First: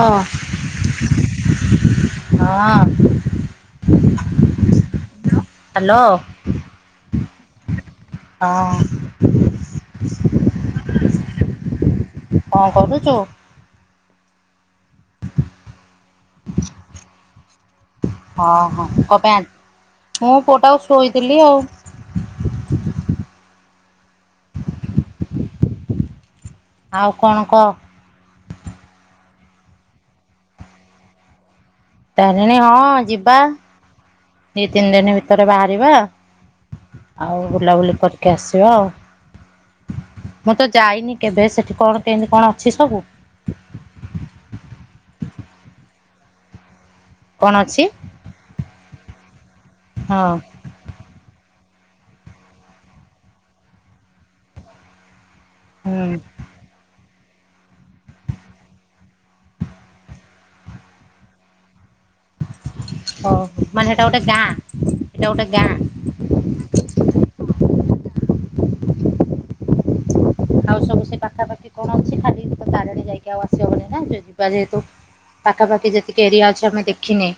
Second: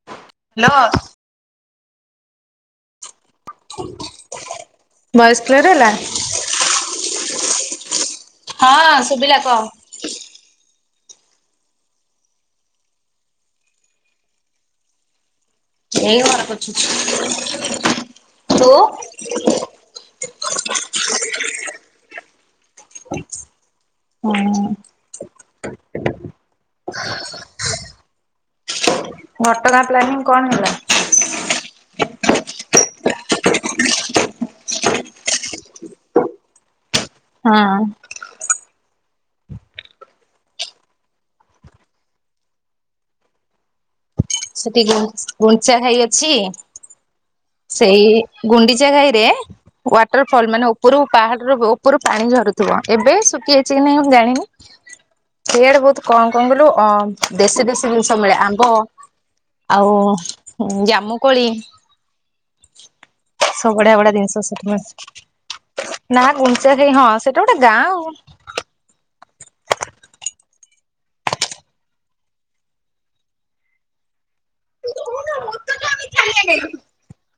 ହଁ। ଲୋ। ହଁ। ଭଏସ କ୍କିଅର ହେଲା? ହ୍ୟାଲୋ। ହଁ ଶୁଭିଲା କହ। କଣ କରୁଚୁ? ଏଇ ଘର ପେଛୁଛି। ହଁ ତୁ? ହଁ। କଣ ପାଇଁ ମୁଁ ପୁଅଟାକୁ ଶୋଇଦେଲି ଆଉ। ହୁଁ। ଆଉ କଣ କ? ଘଟଗାଁ ପ୍ଲାନିଙ୍ଗି କଣ ହେଲା? ତାରିଣୀ ହଁ ଯିବା। ଦି ତିନି ଦିନ ଭିତରେ ବାହାରିବା ଆଉ ହଁ ବୁଲାବୁଲି କରି କି ଆସିବା ଆଉ ମୁଁ ତ ଯାଇନି କେବେ ସେଠି କଣ କେମିତି କଣ ଅଛି ସବୁ? ସେଠି ଗୁ ଗୁଣ୍ଡିଚା ଘାହି ଅଛି କଣ ଅଛି? ସେଇ ଗୁଣ୍ଡିଚା ଘାହିରେ ୱାଟର ହଁ ଫଲ ମାନେ ଓ ପୁର ପାହାଡ ରୁ ଓପରୁ ପାଣି ଝରୁଥିବ ଏବେ ଶୁଖିଯାଇଚି କି ନାଇଁ ମୁଁ ଜାଣିନି। ସେଆଡେ ବହୁତ ହୁଁ କଣ କଣ କହିଲୁ ଅ ଦେଶୀ ଦେଶୀ ଜିନିଷ ମିଳେ ଆମ୍ବ ଆଉ ଜାମୁକୋଳି। ହଁ। ସବୁ ବଢିଆ ବଢିଆ ଜିନିଷ ସେଠି ଗାଁ ମିଳେ ନାଁ ଗୁଣ୍ଡିଚା ଘାଇ ହଁ ସେଟା ଗୋଟେ ଗାଁ ଆଉ। ଆଉ ସବୁ ସେ ପାଖାପାଖି କଣ ଅଛି ଖାଲି ତାରିଣୀ ଯାଇକି ଆଉ ଆସିବ ନା ଯ ବା ଯେହେତୁ ପାଖାପାଖି ଯେତିକି ଏରିଆ ଅଛି ଆମେ ଦେଖିନେ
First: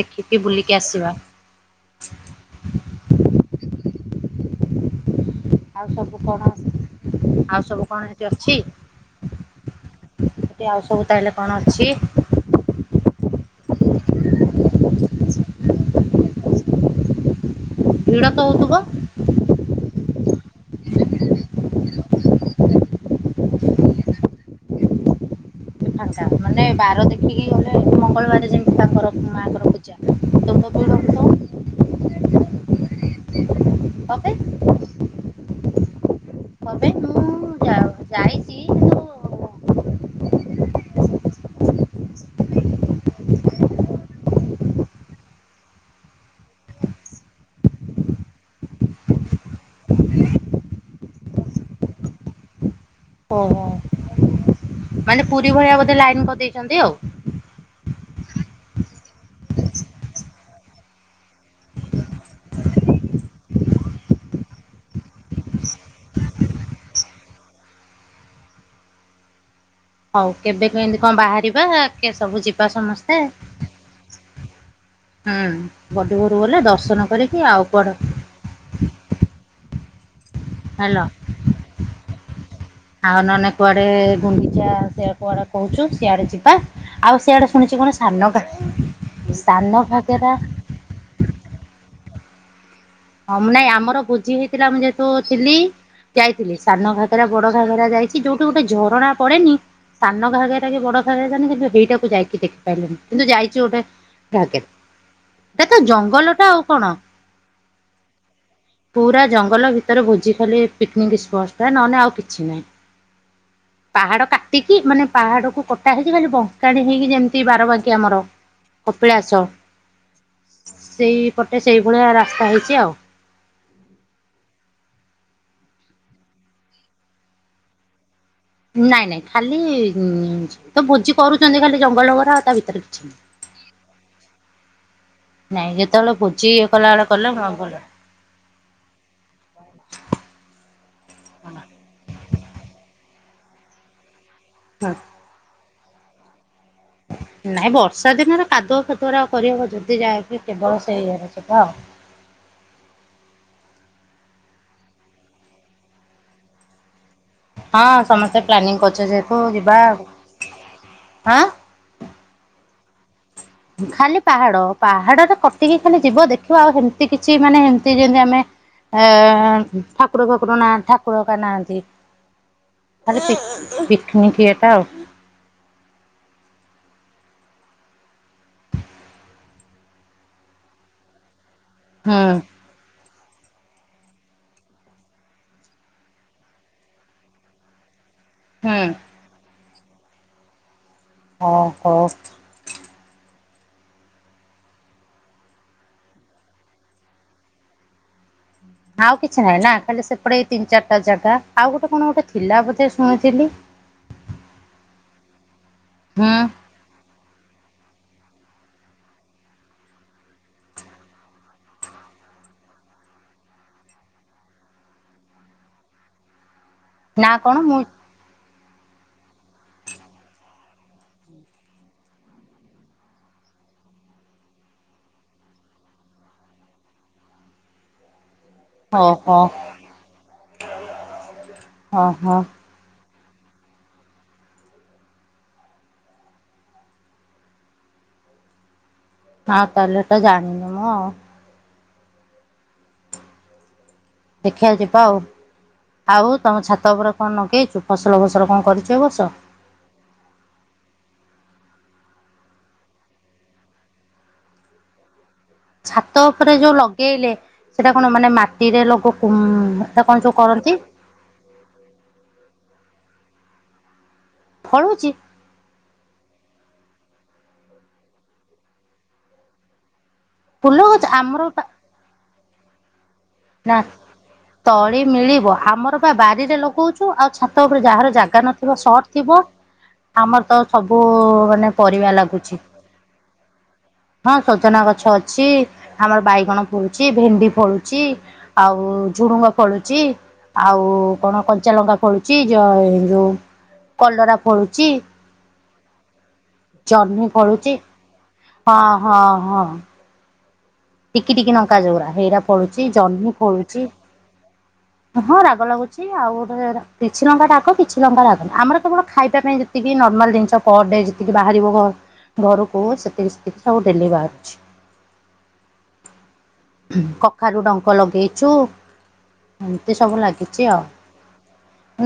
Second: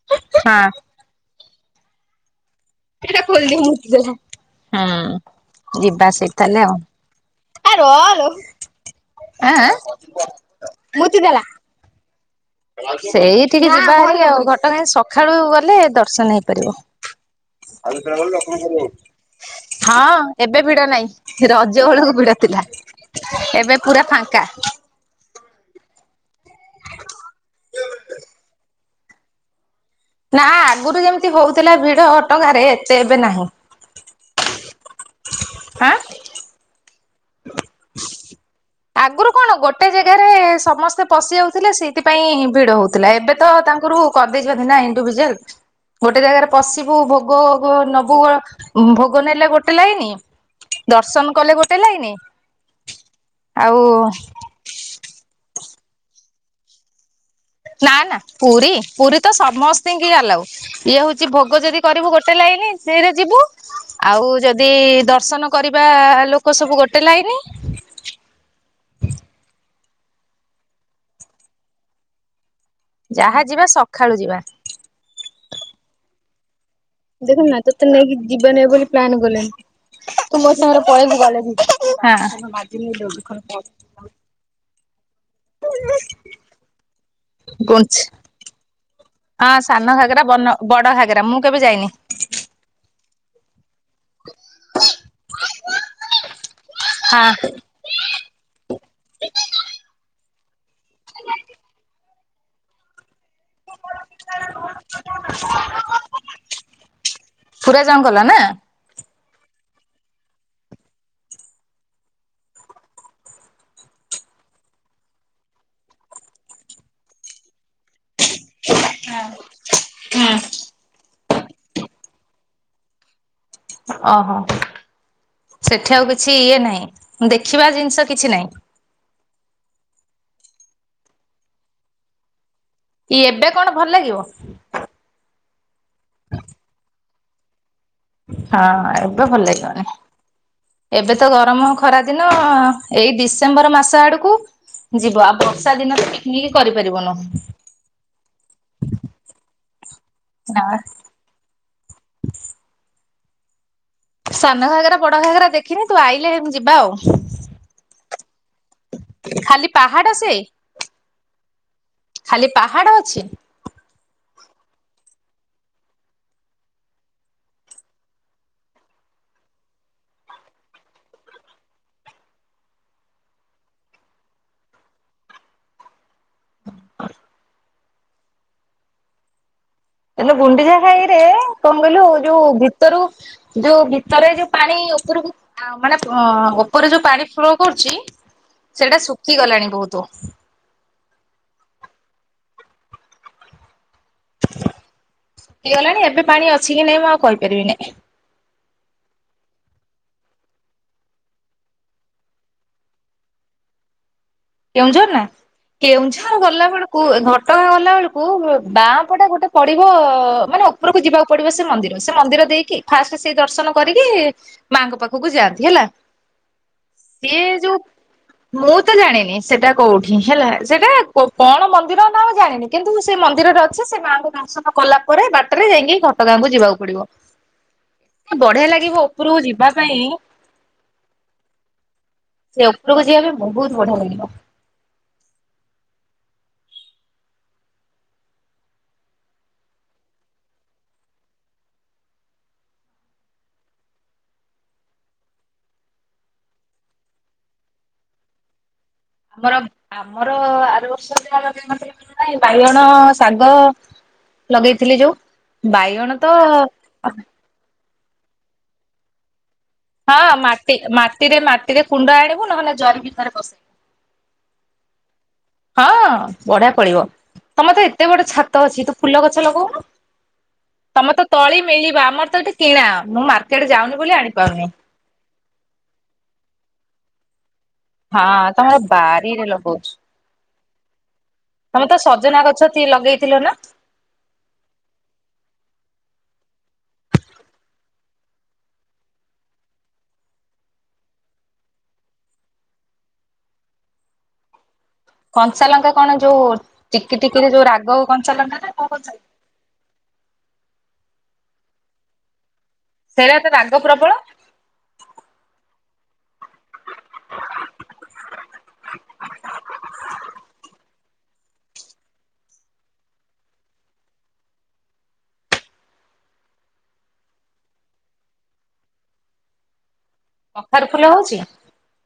ଦେଖିକି ହଁ। ବୁଲିକି ଆସିବା। ଏଇଟା ଖୋଲିଦେ ମୂତି ଦେଲା ହୁଁ। ଆଉ ଯିବା ସବୁ ସେଠି କଣ ତାହେଲେ ଆଉ। ଆଉ ଆ ସବୁ କଣ ରଲୋ ହେଟି ଅଛି? ସେ ଆଉ ସବୁ ଚାହିଲେ କଣ ଅଛି? ସେଇଠିକି ଯିବା ହାରି ଘଟଗାଁ ସକାଳୁ ଗଲେ ଦର୍ଶନ ହେଇପାରିବ। ଆଉ ଯେତେବେଳେ ଭିଡ ଗଲୁ ତ ଲଷ୍ମଣ ହଉଥିବ? [unintelligible] ହଁ ଏବେ ଭିଡ ନାହିଁ ରଜବେଳକୁ ଭିଡ ଥିଲା। ଏବେ ପୁରା ଫାଙ୍କା। ଆଚ୍ଛା ମାନେ ବାର ଦେଖିକି ଗଲେ ମଙ୍ଗଳବାର ଯେମିତି ତାଙ୍କର ମାଙ୍କର ପୂଜା। ନାଁ ତ ଭିଡ ଆଗରୁ ହଉଥିବ। ଯେମିତି ହଉଥିଲା ଭିଡ ଘଟଗାଁ ରେ ଏତେ ଏବେ ନାହିଁ। କଣପେଇ? ଆଁ? କଁ ପେଇ ମୁଁ ଯାଉ ଯାଇ [inaudible] ଆଗରୁ କଣ ଗୋଟେ ଜାଗାରେ ସମସ୍ତେ ପଶିଯାଉଥିଲେ ସେଇଥିପାଇଁ ଭିଡ ହେଉଥିଲା ଏବେ ତ ତାଙ୍କୁରୁ କରିଦେଇଛନ୍ତି ନା ଇଣ୍ଡିଭିଜୁଆଲ। ଗୋଟେ ଜାଗାରେ ପଶିବୁ ଭୋଗ ଗୁ ନବୁ ଭୋଗ ନେଲେ ଗୋଟେ ଲାଇନ ଦର୍ଶନ କଲେ ଗୋଟେ ଲାଇନ ଓହୋ ଆଉ ମାନେ ପୁରୀ ଭଳିଆ ବୋଧେ ଲାଇନ କରିଦେଇଛନ୍ତି ଆଉ। ନା ନା ପୁରୀ ପୁରୀ ତ ସମସ୍ତିଙ୍କି ଆଲାଉ। ଇଏ ହଉଚି ଭୋଗ ଯଦି କରିବୁ ଗୋଟେ ଲାଇନ ସେରେ ଯିବୁ ଆଉ ଯଦି ଦର୍ଶନ କରିବା ଲୋକ ସବୁ ଗୋଟେ ଲାଇନି ହଉ କେବେ କେମିତି କ ବାହାରିବା କେ ସବୁ ଯିବା ସମସ୍ତେ ଯାହା ଯିବା ସଖାଳୁ ଯିବା। ହୁଁ ବଡି ଭୋରୁ ଗଲେ ଦର୍ଶନ କରିକି ଦେଖ୍ ନା ଆଉ ତତେ କୁଆଡେ ନେଇକି ଯିବା ନାଇଁ ବୋଲି ପ୍ଲାନ୍ କଲେଣି। ତୁ ମୋ ସାଙ୍ଗରେ ହାଲୋ ପଳେଇବୁ ଗଲେ ବି। ଆଉ ନହେଲେ କୁଆଡେ ଗୁଣ୍ଡିଚା ସେୟା କୁଆଡେ କହୁଚୁ ସିଆଡେ ଯିବା ଆଉ ସିଆଡେ ଶୁଣିଚି କଣ ଗୁଞ୍ଚ୍ ସାନଗାଁ ହଁ ସାନ ଘାଗରା ଘାଗେରା ବନ ବଡ ଘାଗେରା ମୁଁ କେବେ ଯାଇନି। ହଁ ମୁଁ ନାଇଁ ଆମର ଭୁଜି ହେଇଥିଲା ମୁଁ ଯେହେତୁ ଥିଲି ଯାଇଥିଲି ସାନ ଘାଗରା ହଁ ବଡ ଘାଗରା ଯାଇ ଯୋଉଠି ଗୁଟେ ଝରଣା ପଡେନି ସାନ ଘାଗର କି ବଡ ଘାଗରା ଜାଣିନି କିନ୍ତୁ ହେଇଟାକୁ ଯାଇକି ଦେଖି ପାଇଲିନି କିନ୍ତୁ ଯାଇଛି ଗୋଟେ ଘାଗେରା ହେଟା ତ ଜଙ୍ଗଲ ଟା ଆଉ କଣ? ପୁରା ଜଙ୍ଗଲ ନା? ପୁରା ଜଙ୍ଗଲ ଭିତରେ ଭୋଜି ଖାଲି ପିକିନିକ୍ ସ୍ପଟ ଟା ନହେଲେ ଆଉ କିଛି ନାହିଁ। ପାହାଡ କାଟିକି ମାନେ ପାହାଡ କୁ କଟା ହେଇକି ଖାଲି ବଙ୍କାଡି ହେଇକି ଯେମି କି ବାରବାକି ଆମର କପିଳାସ। ସେଇପଟେ ସେଇ ଭଳିଆ ରାସ୍ତା ହେଇଚି ଆଉ। ଅହ। ସେଠି ଆଉ କିଛି ଇଏ ନାହିଁ ଦେଖିବା ଜିନିଷ କିଛି ନାହିଁ। ନାଇଁ ନାଇଁ ଖାଲି ତ ଭୋଜି କରୁଚନ୍ତି ଖାଲି ଜଙ୍ଗଲ ଉରା ଆଉ ତା ଭିତରେ କିଛି ନାହିଁ। ଇ ଏବେ କଣ ଭଲ ଲାଗିବ? ନାଇଁ ଯେତେବେଳେ ଭୋଜି ଇଏ କଲା ବେଳେ କଲେ ହଁ ଭଲ। ହଁ ଏବେ ଭଲ ଲାଗିବନି। ଏବେ ତ ଗରମ ଖରା ଦିନ ଏଇ ଡିସେମ୍ବର ମାସ ଆଡକୁ ହଁ ଯିବ ଆଉ ବର୍ଷା ଦିନ ପିକିନିକ୍ କରିପାରିବୁନୁ। ନାଇଁ ବର୍ଷା ଦିନରେ କାଦୁଅ ଫାଦୁଅ ରେ ଆଉ କରିହବକି ଯେବେ ଯାଇକି ନା। କେବଳ ସେଇ ଇଏ ରେ ଯିବା ଆଉ। ସାନ ଘାଗରା ବଡ ଘାଗରା ଦେଖିନି ତୁ ଆଇଲେ ଯିବା ଆଉ। ହଁ ସମସ୍ତେ ପ୍ଲାନିଂ କରୁଚେ ଯେହେତୁ ଖାଲି ଯିବା ଆ ପାହାଡ ସେ ହାଁ। ଖାଲି ପାହାଡ ଅଛି? ଖାଲି ପାହାଡ ପାହାଡରେ କଟିକି ଖାଲି ଯିବ ଦେଖିବ ଆଉ ହେମିତି କିଛି ମାନେ ଏମିତି ଯେମିତି ଆମେ ଏ ଠାକୁର ଫାକୁର ନାହାଁନ୍ତି ଠାକୁର ହକା ନାହାଁନ୍ତି। ଖାଲି ପିକ ପିକନିକ୍ ଇଏଟା ଆଉ। ହ [inaudible] ହେଲେ ଗୁଣ୍ଡିଚା ଖାଇ ରେ କଣ କହିଲୁ ହୁଁ ଯୁ ଭି ଭିତରୁ ଯୋଉ ଭିତରେ ଯୁ ପାଣି ଉପୁରୁକୁ ଆ ମାନେ ଉପରେ ଯୋଉ ପାଣି ଫ୍ଲୋ କରୁଚି ହୁଁ ସେଟା ଶୁଖିଗଲାଣି ବହୁତୁ। ଓହୋ। ଶୁଖିଗଲାଣି ଏବେ ପାଣି ଅଛି କି ନାଇଁ ମୁଁ ଆଉ କହିପାରିବିିନି। ଆଉ କିଛି ନାହିଁ ନା ଖାଲି ସେପଟେ ଏଇ ତିନି ଚାରିଟା ଜାଗା ଆଉ ଗୋଟେ କଣ ଗୋଟେ ଥିଲା ବୋଧେ ଶୁଣୁଥିଲି? କେଉଁଝର ନା ହୁଁ କେଉଁଝର ଗଲାବେଳୁ କୁ ଘଟଗାଁ ଗଲା ବେଳକୁ ବାଁ ପଟା ଗୋଟେ ପଡିବ ମାନେ ଉପରକୁ ଯିବା ପଡିବ ସେ ମନ୍ଦିର ସେ ମନ୍ଦିର ଦେଇକି ଫାଷ୍ଟ ସେଇ ଦର୍ଶନ କରିକି ମାଙ୍କ ପାଖକୁ ଯାଆନ୍ତି ହେଲା। ନା ସିଏ କଣ ଯୋଉ ମୁଁ ମୁଁ ତ ଜାଣିନି। ସେଟା କୋଉଠି ହେଲା ସେଟା କଣ ମନ୍ଦିର ନାଁ ଜାଣିନି କିନ୍ତୁ ସେ ମନ୍ଦିରରେ ଅଛି ସେ ମାଙ୍କୁ ଦର୍ଶନ କଲା ପରେ ବାଟରେ ଯାଇକି ଘଟଗାଁ କୁ ଯିବାକୁ ପଡିବ ବଢିଆ ଲାଗ ଓହ ଅ ହ। ସେ ଉପରକୁ ଯିବାପାଇଁ ବହୁତ ବଢିଆ ଲାଗିବ। ହଁ ତାହେଲେ ହେଟା ଜାଣିନି ମୁଁ ଆଉ। ଦେଖିଆ ଜିବା ଆଉ। ଆଉ ତମ ଛାତ ଉପରେ କଣ ଲଗେଇଛୁ ଫସଲ ଫସଲ କଣ କରିଛୁ ଏବର୍ଷ। ଆମର ଆମର ଆର ବର୍ଷହିଁ [unintelligible] ବାଇଗଣ ଶାଗ। ଲଗେଇଥିଲି ଯୋଉ। ବାଇଗଣ ଛାତ ତ ଉପରେ ଯୋଉ ଲଗେଇଲେ ସେଟା କଣ ମାନେ ମାଟିରେ ଲୋକ କୁହ। ହଁ ମାଟି ମାଟିରେ ମାଟିରେ କୁଣ୍ଡ ଆଣିବୁ ନହେଲେ ଜରି ଭିତରେ ପସେଇିବୁ। ଫଳୁଚି। ହଁ ବଢିଆ ଫଳିବ ତମରତ ଏତେବଡ ଛାତଅଛି ତୁ ଫୁଲଗଛ ଲଗଉନୁ। ଫୁଲ ଗଛ ତମେର ଆମର ତଳି ପା ମିଳିବ ଆମରତ ଏଠି କିଣା ମୁଁ ମାର୍କେଟ ଯାଉନି ବୋଲି ଆଣିପାରୁନି। ସେଇ ମିଳିବ ଆମରବା ବାରିରେ ଲଗଛୁ ଆଉ ଛାତ ଛାତ ଉପରେ ଯାହାର ହଁ ଜାଗାନଥିବ ତମର ସଟଥିବ ବାରିରେ ଆମରତ ସବୁ ମାନେ ତମରତ ପରିବା ଲାଗୁଛି ସଜନାଗଛ ଲଗେଇଥିଲନା। ହଁ ସଜନା ଗଛଅଛି ଆମର ବାଇଗଣ ଫଳୁଛି ଭେଣ୍ଡି ଫଳୁଛି। ଆଉ ଝୁଡୁଙ୍ଗ ଫଳୁଛି। ଆଉ କଣ କଞ୍ଚାଲଙ୍କା ଫୋଳୁଛି ଯ ଏଯୋଉ କଲରା ଫଳୁଛି। କଂଞ୍ଚାଲଙ୍କା କଣ ଯୋଉ ଟିକି ଜହ୍ନି ଟିକିରେ ଯୋଉ ରାଗ କଂଞ୍ଚାଲଙ୍କାନା କୋଉ କଞ୍ଚା ଅଁ ହଁ। ଟିକି ଟିକି ନଙ୍କା ଜଉରା ହେଇରା ଫଳୁଛି ଜହ୍ନି ସେଇଟା ତ ରାଗ ଫଳୁଛି ପ୍ରବଳ ହଁ ରାଗ ଲାଗୁଛି। ଆଉ ଗୋଟରେ କିଛି ଲଙ୍କାରାଗ କିଛି ଲଙ୍କାରାଗ ନୁହଁ ଆମର କେବଳ ଖାଇବା ପାଇଁ ଯେତିକି ନର୍ମାଲ ଜିନିଷ। ପର ଡେ ଯେତିକି ବାହାରିବ ଘର ଘରକୁ ସେତିକି ସେତିକି ସବୁ ଡେଲି ବାହାରୁଛି। କଖାରୁ ଡଙ୍କ ଲଗେଇଛୁ ଏମତି ସବୁ ଲାଗି ଚି ଆଉ। କଖାରୁ ଫୁଲ ହଉଛି।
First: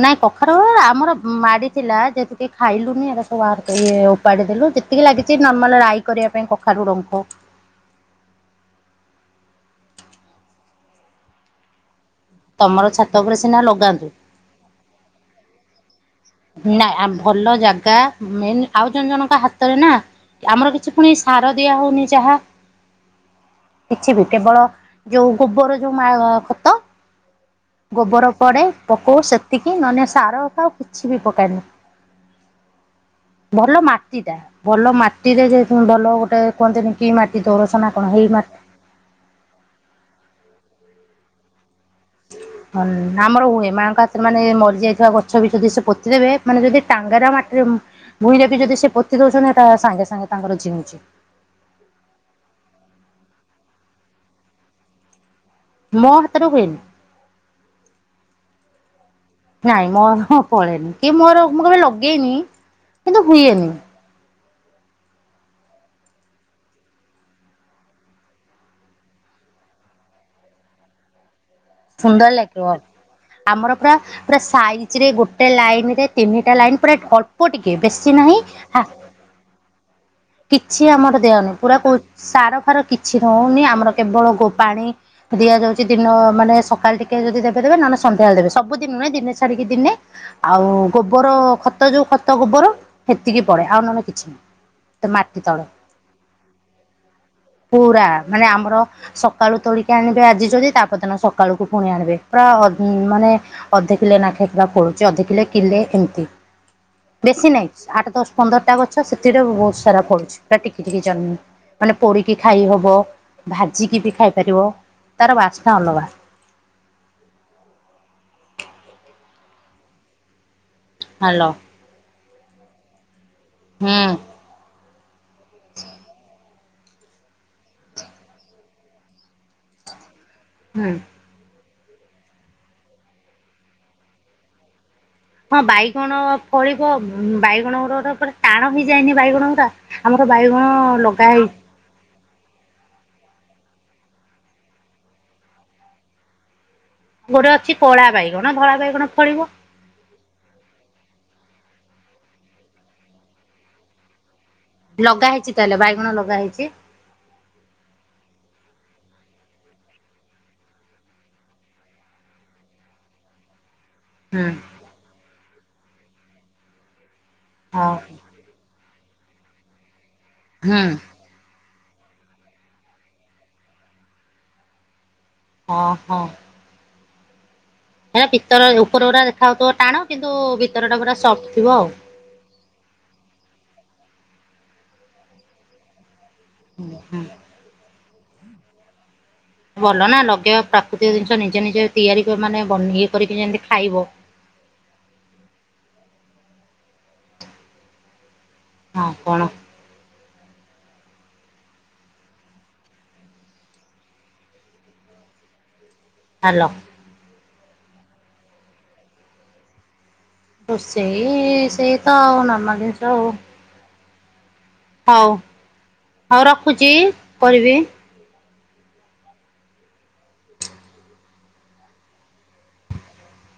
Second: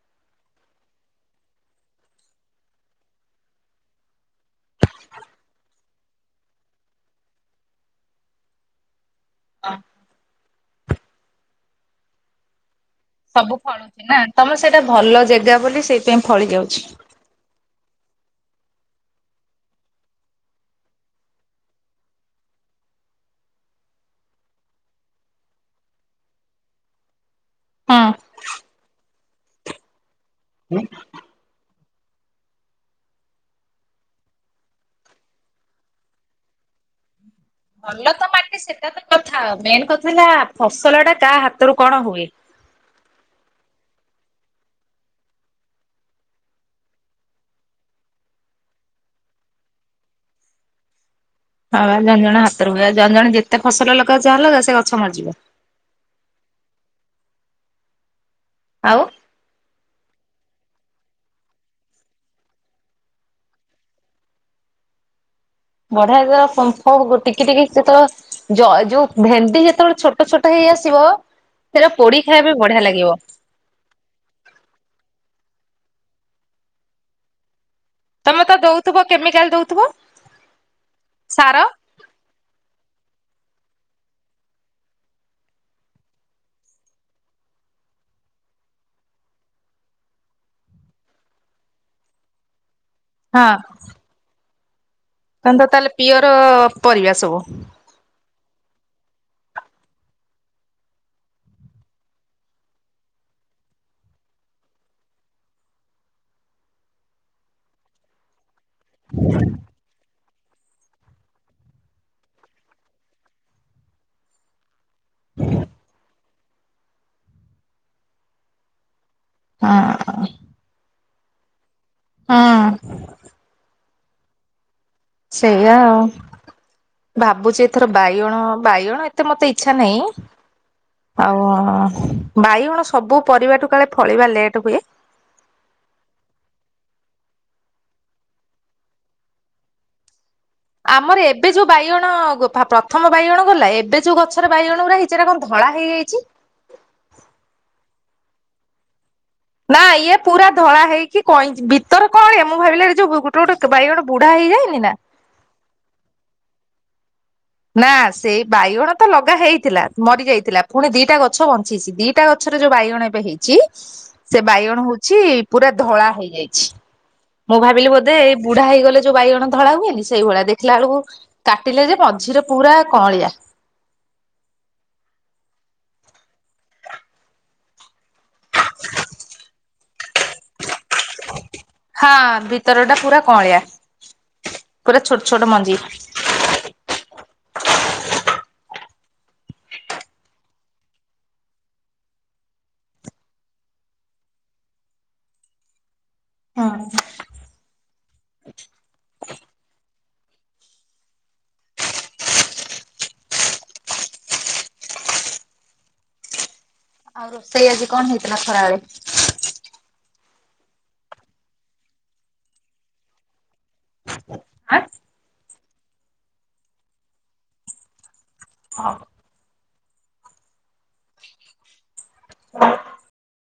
ନାଇଁ କଖାରୁ ଆମର ମାଡି ଥିଲା ଯେହେତୁ କେଇ ଖାଇଲୁନି ଏରାସବୁ ଆର ଇଏ ହଉ। କାଢିଦେଲୁ ଯେତିକି ଲାଗିଛି ନର୍ମାଲ ରାଇ କରିବା ପାଇଁ କଖାରୁ ଡଙ୍କ। ଆ। ତମର ଛା ସବୁ ଫଳୁଛିନା ତମର ସେଇଟା ଭଲଜେଗା ବୋଲି ସେଇ ନାଇଁ ଆମ ଭଲଜାଗା। ମେନ ଆଉ ଜଣେ ଜଣଙ୍କ ହାତରେନା ଆମର କିଛି ପୁଣି ସାର ଦିଆହଉନି ଯାହା। କିଛିବି କେବଳ ଯୋଉ ଗୋବରରେ ଯୋଉ ମାର ଖତ। ହଁ ଗୋବର ପଡେ ପକଉ ସେତିକି ନହେଲେ ସାର [unintelligible] ଆଉ କିଛି ବି ପକାଏନି। ଭଲମାଟିଟା ଭଲମାଟିରେ ଯେ ଭଲଗୋଟେ। କୁହନ୍ତିନି କିମାଟି ଦୋରସନା କଣ ହେଇମାଟି। ଏଇତ କଥା ମେନକଥା ହେଲା ଫସଲଟା କାହା ହାତରୁ କଣ ହୁଏ? ହ ନ ଆମର ହୁଏ ମାଙ୍କ ହାତରେ ମାନେ ମରିଯାଇଥିବା ଗଛବି ଯଦି ସେ ପୋତିଦେବେ ମାନେ ଯଦି ଟାଙ୍ଗାରା ମାଟିରେ ଭୁଇଁରେବିି ଯଦି ସେ ପୋତି ଦଉଛନ୍ତି ହେଟା ସାଙ୍ଗେ ସାଙ୍ଗେ ତାଙ୍କର ଜିଉଛି। ହଁବା ଜଣେ ଜଣେ ହାତରେ ହୁଏ ଜଣେ ଜଣେ ଯେତେ ଫସଲ ଲଗାଉଚି ଅଲଗା ସେଗଛ ମରିଜିବ। ମୋ ହାତରେ ହୁଏନି। ଆଉ ନାଇଁ ମୋର ଫଳେନି କି ମୋର ମୁଁ କେବେ ଲଗେଇନି କିନ୍ତୁ ହୁଏନି। ବଢିଆ ଯେତେବେଳେ ପଙ୍କ ଟିକି ଟିକି ସେତେବେଳେ ଜୟ ଯୋଉ ଭେଣ୍ଡି ଯେତେବେଳେ ଛୋଟ ଛୋଟ ହେଇଆସିବ। ସୁନ୍ଦର ଲାଗିବ। ଆମର ପୁରା ପୁରା ସାଇଜ ରେ ଗୋଟେ ଲାଇନ ରେ ତିନିଟା ଲାଇନ ପୁରା ଅଳ୍ପ ଟିକେ ବେ ତମେ ତ ଦୋଉଥିବ କେମିକାଲ ଦୋଉଥିବ? କିଛି ଆମର ଦିଆ ହୋଉନେହିଁ ପୁରା ସାର ଫାର କିଛି ହୋଉନି ଆମର କେବଳ ଗୋ ପାାଣି। ଦିଆଯାଉଚି ଦିନ ମାନେ ସକାଳେ ଟିକେ ଯଦି ଦେବେ ଦେବେ ନହେଲେ ସନ୍ଧ୍ୟାବେଳେ ଦେବେ ସବୁଦିନି ନୁହେଁ ଦିନେ ଛାଡ଼ିକି ଦିନେ। ଆଉ ଗୋବର ଖତ ଯୋଉ ଖତ ଗୋବର ସେତିକି ହଁ ପଡେ ଆଉ ନହେଲେ କିଛି ନାହିଁ। ମାଟି ତ ତାହେଲେ ତଳେ ଟୋଟାଲି ପିଅର ପରିବା ସବୁ। ପୁରା ମାନେ ଆମର ସକାଳୁ ତୋଳିକି ଆଣିବେ ଆଜି ଯଦି ତାପଦିନ ସକାଳୁକୁ ପୁଣି ଆଣିବେ ପୁରା ମାନେ ଅଧ କିଲେ ନାଖେ ଫୁଳା ଫଳୁଛି ଅଧ କିଲେ କିଲେ ଏମିତି। ବେଶୀ ନାହିଁ ଆଠ ଦଶ ପନ୍ଦରଟା ଗଛ ସେଥିରେ ଭୋଉତୁ। ସାରା ପଡ଼ୁଚି ପୁରା ଟିକି ଟିକି ଜହ୍ନି ମାନେ ପୋଡିକି ଖାଇ ହବ। ଭାଜିିକି ବି ଖାଇପାରିବ ତାର ବାସ୍ନା ଅଲଗା। ହଁ। ହାଲୋ। ହଁ। ହଁ। ସେଇଆ ଆଉ। ଭାବୁଚି ଏଥର ବାଇଗଣ ବାଇଗଣ ଏତେ ମତେ ଇଚ୍ଛା ନାହିଁ। ହୁଁ। ଆଉ ବାଇଗଣ ସବୁ ପରିବାଠୁ କାଳେ ଫଳିବା ଲେଟେ ହୁଏ। ହଁ ବାଇଗଣ ପଳିବ ବାଇଗଣ ଗେଟେଟେ ପୁରା ଟାଣ ହେଯାଇଏନି ବାଇଗଣ ଗୁରା। ଆମର ବାଇଗଣ ଆମର ଲଗା ଏବେ ହେଇଛି ଯୋଉ ବାଇଗଣ ପ୍ରଥମ ବାଇଗଣ ଗଲା ଏବେ ଯୋଉ ଗଛରେ ବାଇଗଣ ଗୁଡା ହେଇଚି ସେରା କଣ ଧଳା ହେଇଯାଇଛି। ଗୋଟେ ଅଛି କଳା ବାଇଗଣ ଧଳା ବାଇଗଣ ଫଳିବ। ନା ଇଏ ପୁରା ଧଳା ହେଇକି କଇଁଚି ଭିତରେ କଣ ମୁଁ ଭାବିଲି ଯୋଉ ଗୋଟେ ଗୋଟେ ବାଇଗଣ ବୁଢା ହେଇଯାଏନେହିଁ ନା। ଲଗା ହେଇଚି ତାହେଲେ ବାଇଗଣ ଲଗା ହେଇଚି। ନା ସେଇ ବାଇଗଣ ତ ଲଗା ହେଇଥିଲା ମରି ଯାଇଥିଲା ପୁଣି ଦିଟା ଗଛ ବଞ୍ଚିଛି ଦିଟା ଗ ଗଛରେ ଯୋଉ ବାଇଗଣ ଏବେ ହେଇଚି। ସେ ହୁଁ ବାଇଗଣ ହୋଉଚି ପୁରା ଧଳା ହେଇଯାଇଛି ମୁଁ ଭାବିଲି ହଉ ବୋଧେ ବୁଢା ହେଇଗଲେ ଯୋଉ ବାଇଗଣ ଧଳା ହୁଏନି ସେଇଭଳିଆ ଦେଖିଲା ହୁଁ ବେଳକୁ କାଟିଲେ ଯେ ମଝିର ପୁରା କଅଁଳିଆ। ହଁ ହଁ। ହେଲା ଭିତର ଉପର ପୁରା ଦେଖାହାଉଥିବ ଟାଣ କିନ୍ତୁ ଭିତର ଟା ପୁରା ସପ୍ଟ ଥିବ ଆଉ। ହଁ ଭିତର ଟା ପୁରା କଳିଆ ପୁରା ଛୋଟ ଛୋଟ ମଞ୍ଜି। ଉଁ ହୁଁ। ଭଲ ନା ଲଗେଇବା ପ୍ରାକୃତିକ ଜିନିଷ ନିଜେ ନିଜେ ତିଆରି ମାନେ ଇଏ କରିକି ଯେମିତି ଖାଇବ। ହଁ। ହଁ କଣ? ହାଲୋ। ଆଉ ରୋଷେଇ ଆଜି କଣ ହେଇଥିଲା ଖରାବେଳେ? ରୋସେଇ ସେଇ ତ ଆଉ ନର୍ମାଲ ଜିନିଷ ଆଉ। ଆଁ ହଉ ହଉ ରଖୁଚ କରିବି। ହଉ।